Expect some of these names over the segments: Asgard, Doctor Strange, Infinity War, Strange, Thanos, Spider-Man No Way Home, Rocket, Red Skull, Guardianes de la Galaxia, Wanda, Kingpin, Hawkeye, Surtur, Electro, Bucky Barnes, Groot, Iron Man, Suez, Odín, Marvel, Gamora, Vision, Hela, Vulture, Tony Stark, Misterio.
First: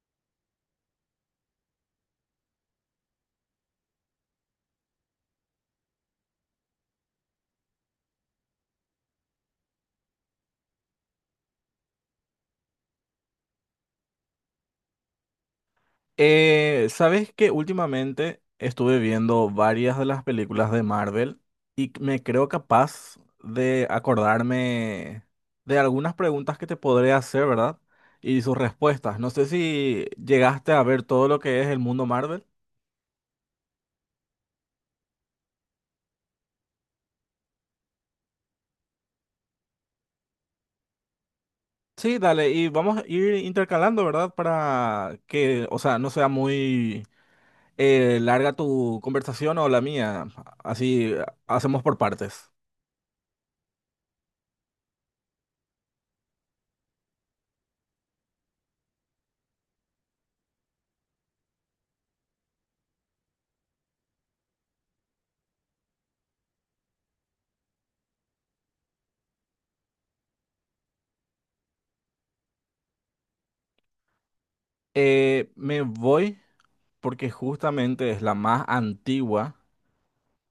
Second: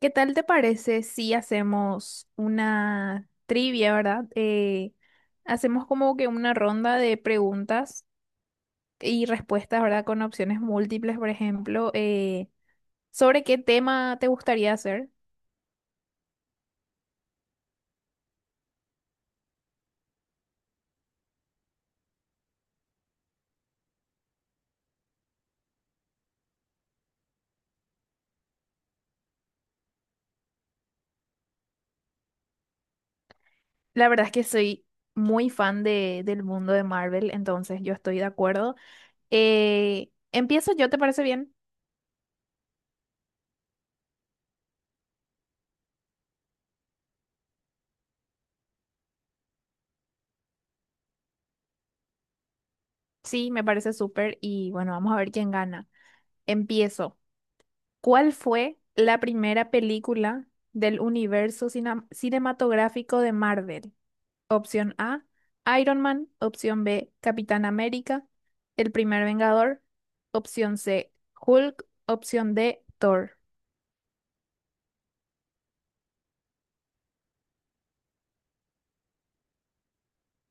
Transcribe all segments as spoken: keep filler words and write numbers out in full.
¿Qué tal te parece si hacemos una trivia, ¿verdad? Eh, hacemos como que una ronda de preguntas y respuestas, ¿verdad? Con opciones múltiples, por ejemplo, eh, sobre qué tema te gustaría hacer. Eh, ¿sabes que últimamente estuve viendo varias de las películas de Marvel y me creo capaz de acordarme de algunas preguntas que te podré hacer, verdad? Y sus respuestas. No sé si llegaste a ver todo lo que es el mundo Marvel. La verdad es que soy muy fan de, del mundo de Marvel, entonces yo estoy de acuerdo. Eh, empiezo yo, ¿te parece bien? Sí, dale, y vamos a ir intercalando, ¿verdad? Para que, o sea, no sea muy eh, larga tu conversación o la mía. Así hacemos por partes. Sí, me parece súper y bueno, vamos a ver quién gana. Empiezo. ¿Cuál fue la primera película del universo cina- cinematográfico de Marvel? Opción A, Iron Man. Opción B, Capitán América. El primer Vengador. Opción C, Hulk. Opción D, Thor. Eh, me voy porque justamente es la más antigua.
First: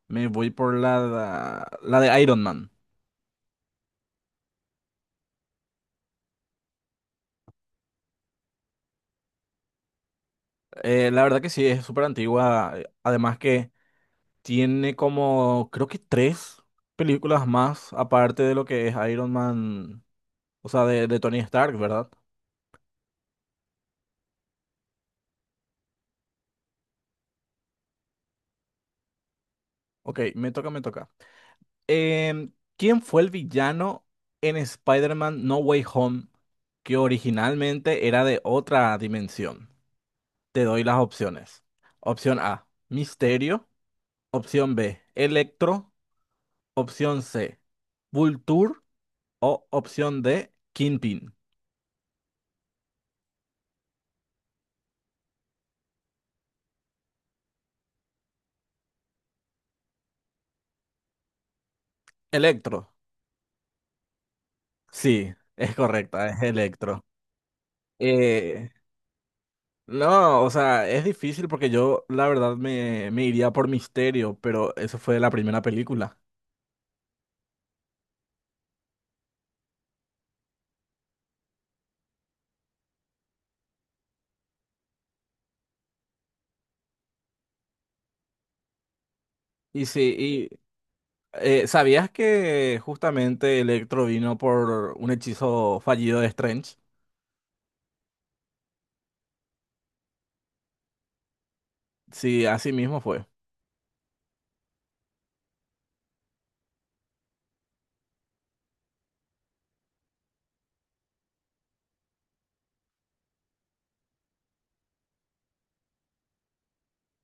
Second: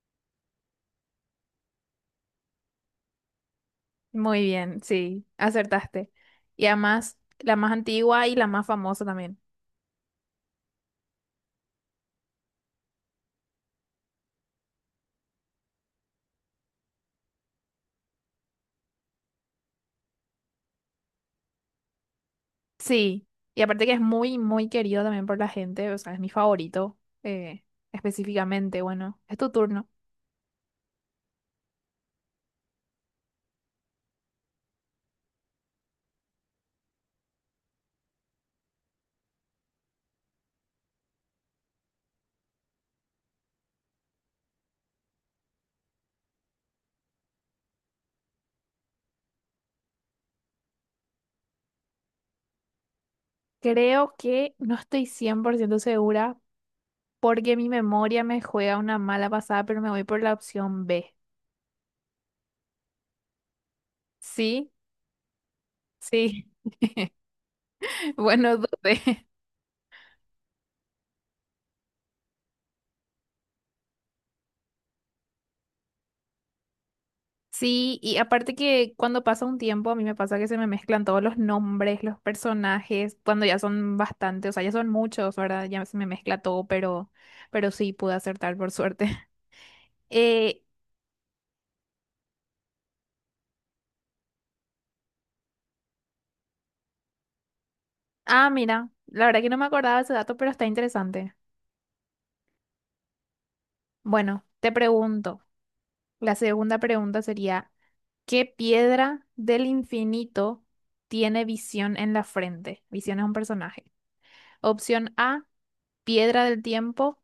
Me voy por la, la de Iron Man. Muy bien, sí, acertaste. Y además, la más antigua y la más famosa también. Eh, la verdad que sí, es súper antigua. eh, Además que tiene como, creo que tres películas más, aparte de lo que es Iron Man, o sea, de, de Tony Stark, ¿verdad? Sí, y aparte que es muy, muy querido también por la gente, o sea, es mi favorito, eh, específicamente. Bueno, es tu turno. Ok, me toca, me toca. Em, ¿Quién fue el villano en Spider-Man No Way Home que originalmente era de otra dimensión? Te doy las opciones. Opción A, Misterio. Opción B, Electro. Opción C, Vulture. O opción D, Kingpin. Creo que no estoy cien por ciento segura porque mi memoria me juega una mala pasada, pero me voy por la opción B. Electro. Sí, Sí, es correcta, es sí, Electro. bueno, Eh, dudé. no, o sea, es difícil porque yo la verdad me, me iría por Misterio, pero eso fue la primera película. Sí, y aparte que cuando pasa un tiempo, a mí me pasa que se me mezclan todos los nombres, los personajes, cuando ya son bastantes, o sea, ya son muchos, ¿verdad? Ya se me mezcla todo, pero, pero sí pude acertar por suerte. Y sí, y Eh, eh, ¿sabías que justamente Electro vino por un hechizo fallido de Strange? ah, mira, la verdad que no me acordaba de ese dato, pero está interesante. Sí, así mismo fue. Bueno, te pregunto, la segunda pregunta sería... ¿Qué piedra del infinito tiene visión en la frente? Visión es un personaje. Opción A, piedra del tiempo.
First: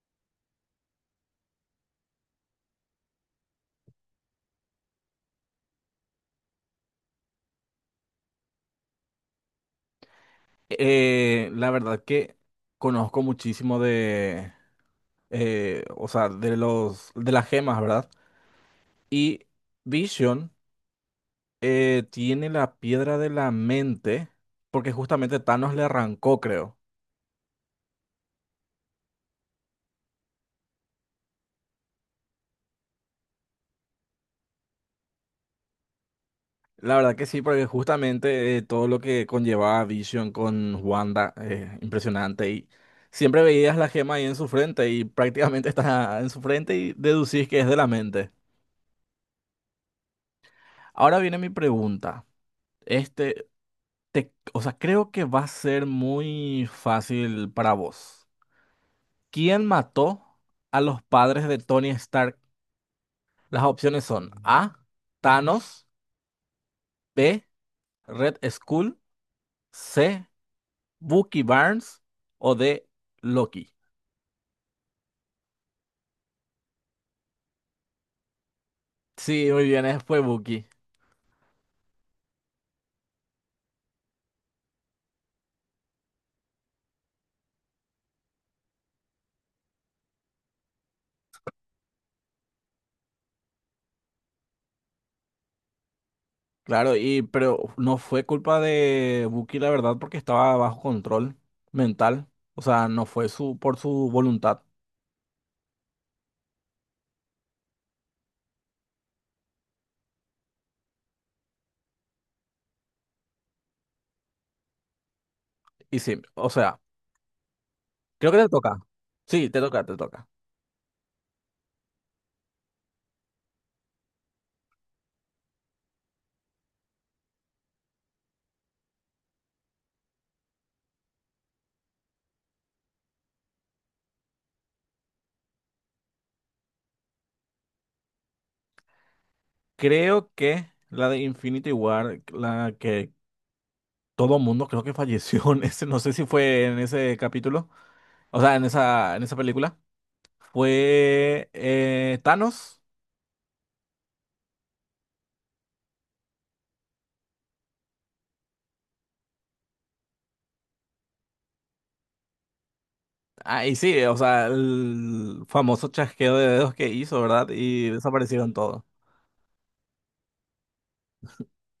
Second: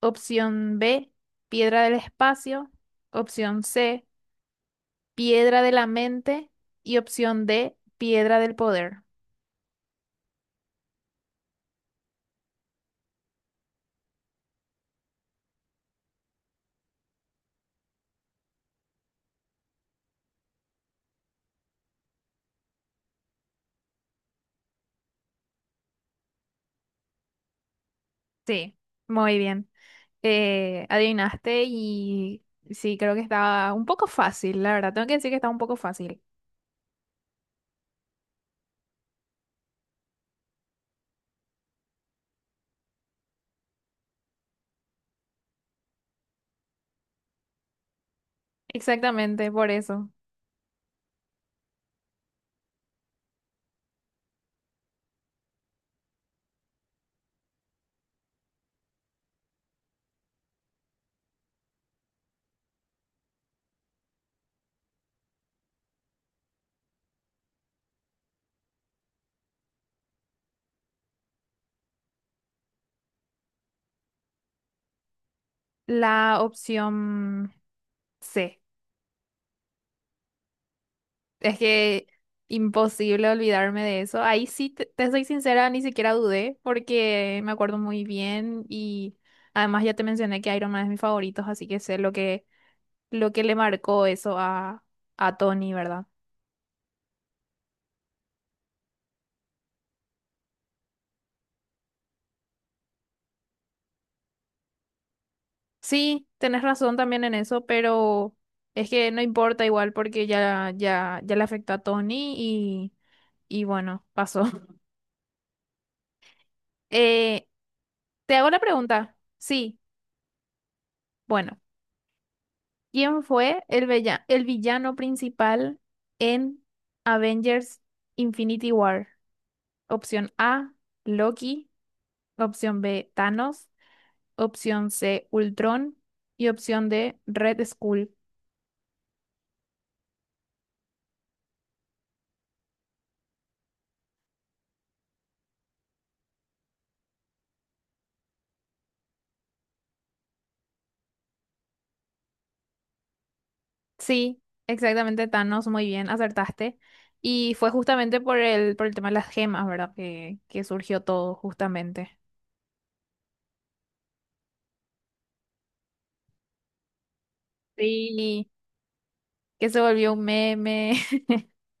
Opción B, piedra del espacio. Opción C, piedra de la mente. Y opción D, piedra del poder. Eh, la verdad que conozco muchísimo de eh, o sea, de los, de las gemas, ¿verdad? Y Vision eh, tiene la piedra de la mente, porque justamente Thanos le arrancó, creo. Sí, muy bien. Eh, adivinaste y sí, creo que estaba un poco fácil, la verdad. Tengo que decir que estaba un poco fácil. La verdad que sí, porque justamente eh, todo lo que conllevaba Vision con Wanda, eh, impresionante. Y siempre veías la gema ahí en su frente y prácticamente está en su frente y deducís que es de la mente. Exactamente, por eso. Ahora viene mi pregunta. Este, te, o sea, creo que va a ser muy fácil para vos. ¿Quién mató a los padres de Tony Stark? Las opciones son A. Thanos, B. Red Skull, C. Bucky Barnes o D. Loki. La opción C. Sí, muy bien, eh, fue Bucky. Es que imposible olvidarme de eso. Ahí sí, te, te soy sincera, ni siquiera dudé porque me acuerdo muy bien y además ya te mencioné que Iron Man es mi favorito, así que sé lo que, lo que le marcó eso a, a Tony, ¿verdad? Claro, y pero no fue culpa de Bucky, la verdad, porque estaba bajo control mental. O sea, no fue su por su voluntad. Sí, tenés razón también en eso, pero es que no importa igual porque ya, ya, ya le afectó a Tony y, y bueno, pasó. Y sí, o sea, Eh, creo Te que te hago la toca. pregunta. Sí, te Sí, toca, te toca. bueno. ¿Quién fue el, vella- el villano principal en Avengers Infinity War? Opción A, Loki. Opción B, Thanos. Opción C, Ultron. Y opción D, Red Skull. Creo que la de Infinity War, la que todo mundo creo que falleció en ese, no sé si fue en ese capítulo, o sea, en esa, en esa película. Fue eh, Thanos. Sí, exactamente Thanos, muy bien, acertaste. Y fue justamente por el, por el tema de las gemas, ¿verdad? Que, que surgió todo justamente. Ah, y sí, o sea, el famoso chasqueo de dedos que hizo, ¿verdad? Y Sí, desaparecieron todos. que se volvió un meme.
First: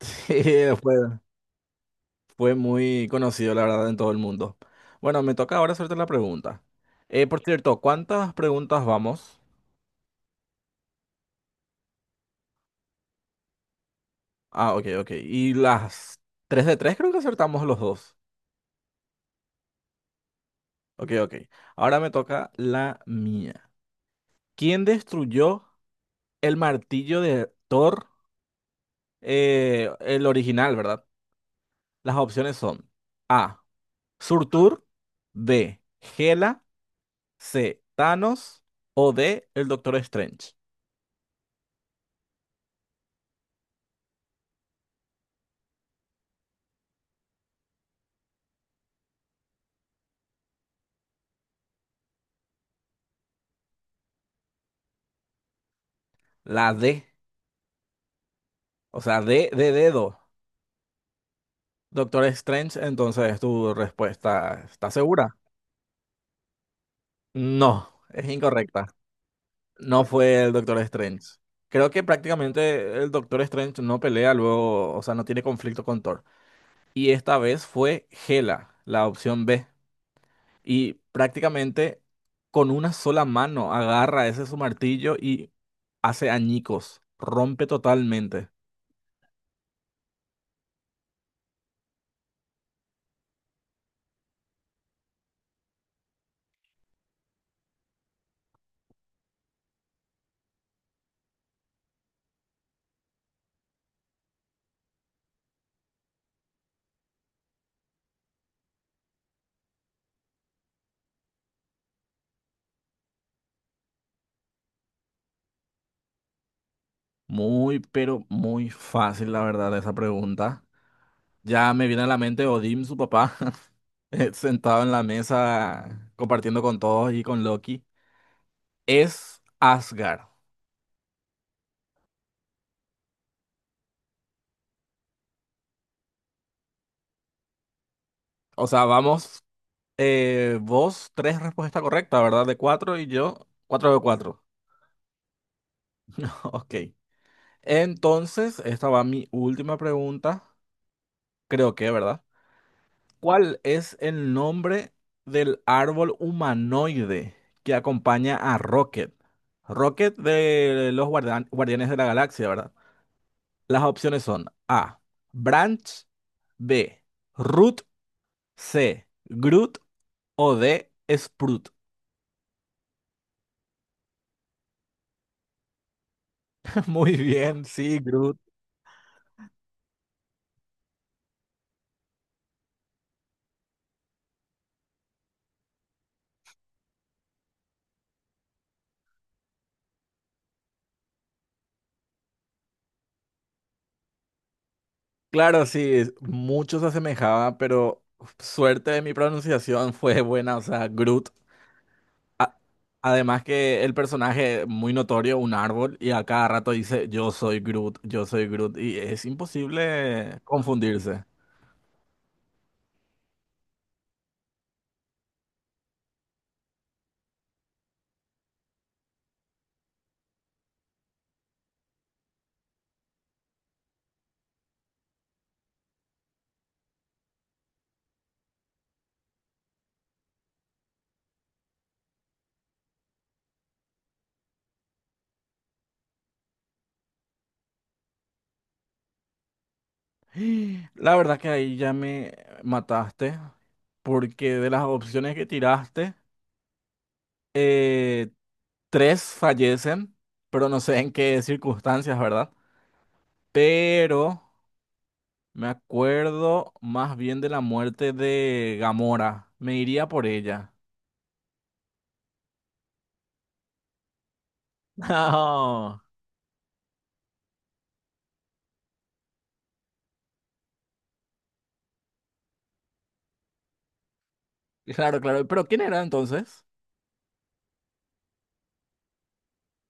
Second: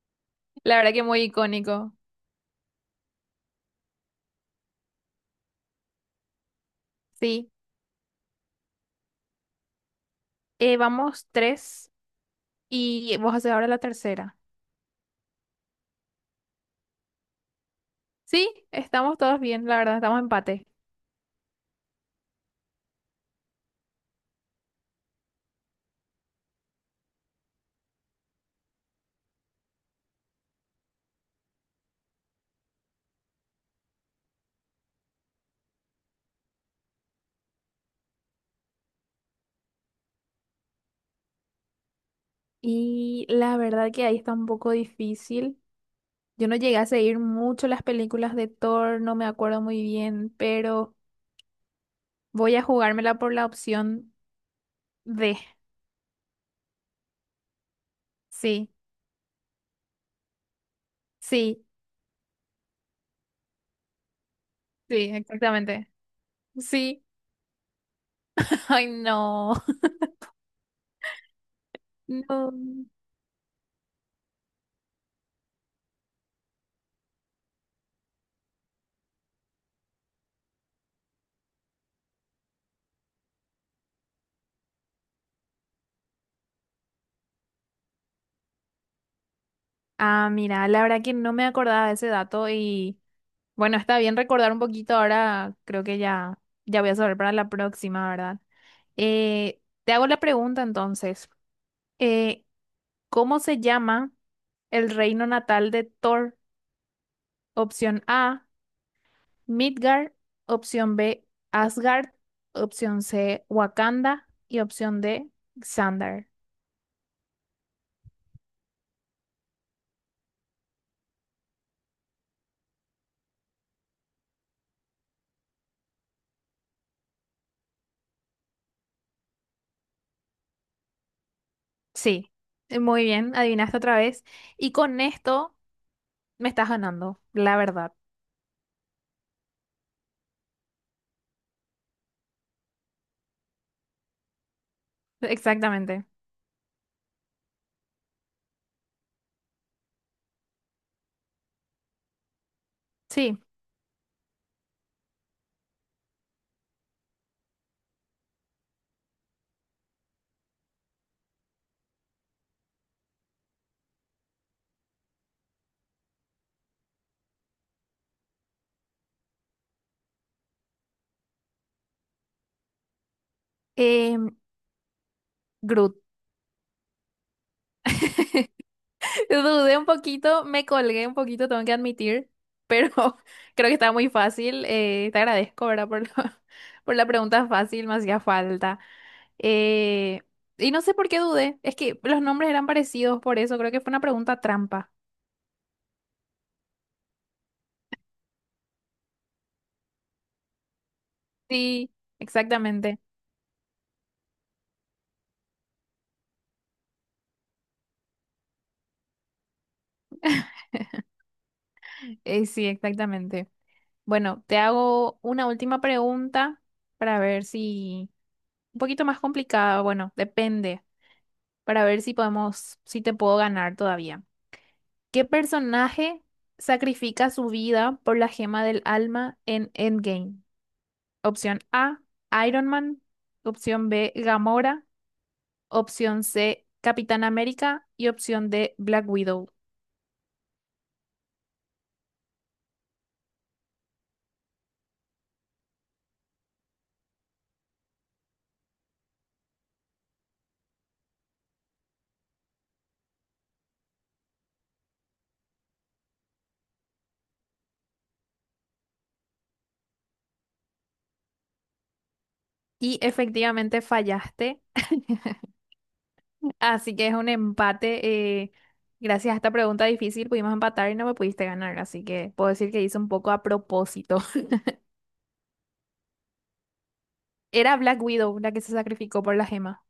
Sí, La verdad que fue, muy icónico. fue muy conocido, la verdad, en todo el mundo. Bueno, me toca ahora hacerte la pregunta. Eh, por Sí, cierto, ¿cuántas preguntas vamos? Eh, vamos tres. Y vos haces ahora la tercera. Ah, ok, ok. Y las tres de tres creo que acertamos los dos. Sí, estamos todos bien, la verdad, estamos empate. Ok, ok. Ahora me toca la mía. ¿Quién destruyó el martillo de Thor, eh, el original, verdad? Las opciones son A. Surtur, B. Hela, C. Thanos o D. El Doctor Strange. Y la verdad que ahí está un poco difícil. Yo no llegué a seguir mucho las películas de Thor, no me acuerdo muy bien, pero voy a jugármela por la opción D. La D, Sí, o sea, D de dedo. sí, Doctor Strange, entonces tu respuesta, ¿está sí, segura? exactamente. Sí. No, es incorrecta. Ay, no. No fue el Doctor Strange. Creo que No. prácticamente el Doctor Strange no pelea luego, o sea, no tiene conflicto con Thor. Y esta vez fue Gela, la opción B. Y prácticamente con una sola mano agarra ese su martillo y hace añicos, rompe totalmente. Ah, mira, la verdad que no me acordaba de ese dato y bueno, está bien recordar un poquito ahora, creo que ya, ya voy a saber para la próxima, ¿verdad? Eh, te hago la pregunta entonces. Eh, ¿cómo se llama el reino natal de Thor? Opción A, Midgard, opción B, Asgard, opción C, Wakanda y opción D, Xandar. Muy, pero muy fácil, la verdad, esa pregunta. Ya me viene a la mente Odín, su papá, eh, sentado en la mesa compartiendo con todos y con Loki. Es Asgard. Sí, eh, muy bien, adivinaste otra vez. Y con esto me estás ganando, la verdad. O sea, vamos, eh, vos tres respuestas correctas, ¿verdad? De cuatro y yo cuatro de cuatro. Exactamente. Ok. Entonces, esta va mi última pregunta, creo que, ¿verdad? Sí. ¿Cuál es el nombre del árbol humanoide que acompaña a Rocket? Rocket de los guardian- Guardianes de la Galaxia, ¿verdad? Las opciones son A, Branch, B, Root, C, Groot o D, Sprout. Eh, Muy bien, sí, Groot. Dudé un poquito, me colgué un poquito, tengo que admitir, pero creo que está muy fácil. Eh, te agradezco, ¿verdad? Por la, por la pregunta fácil, me hacía falta. Eh, y no sé por qué dudé, es que los nombres eran parecidos, por eso creo que fue una pregunta trampa. Claro, sí, es- mucho se asemejaba, pero suerte de mi pronunciación fue buena, o sea, Groot. Sí, A- exactamente. Además que el personaje muy notorio, un árbol, y a cada rato dice, yo soy Groot, yo soy Groot, y es imposible confundirse. Eh, sí, exactamente. Bueno, te hago una última pregunta para ver si... Un poquito más complicada, bueno, depende, para ver si podemos, si te puedo ganar todavía. ¿Qué personaje sacrifica su vida por la gema del alma en Endgame? Opción A, Iron Man. Opción B, Gamora. Opción C, Capitán América. Y opción D, Black Widow. La verdad que ahí ya me mataste, porque de las opciones que tiraste, eh, tres fallecen, pero no sé en qué circunstancias, ¿verdad? Pero me acuerdo más bien de la muerte de Gamora, me iría por ella. Y efectivamente fallaste. No, Así que es un empate. Eh, gracias a esta pregunta difícil pudimos empatar y no me pudiste ganar. Así que puedo decir que hice un poco a propósito. claro, claro, pero ¿quién era entonces? Era Black Widow la que se sacrificó por la gema.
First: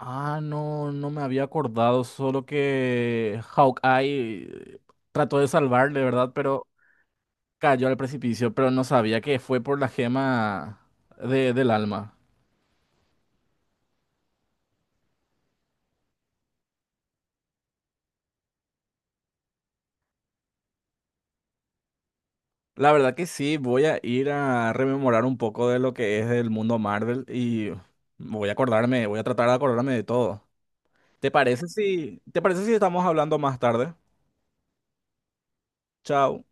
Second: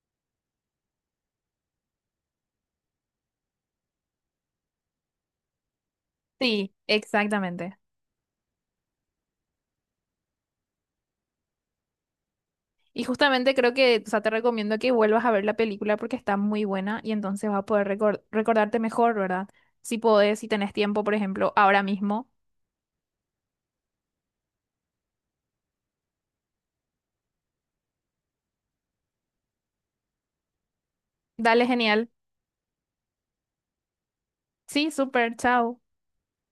Ah, no, no me había acordado, solo que Hawkeye trató de salvarle, ¿verdad? Pero Sí, exactamente. cayó al precipicio, pero no sabía que fue por la gema de- del alma. Y justamente creo que, o sea, te recomiendo que vuelvas a ver la película porque está muy buena y entonces vas a poder recor- recordarte mejor, ¿verdad? Si podés, si tenés tiempo, por ejemplo, ahora mismo. La verdad que sí, voy a ir a rememorar un poco de lo que es el mundo Marvel y voy a acordarme, voy a tratar de acordarme de todo. ¿Te Dale, parece genial. si, te parece si estamos hablando más tarde? Sí, súper, chao. Chao.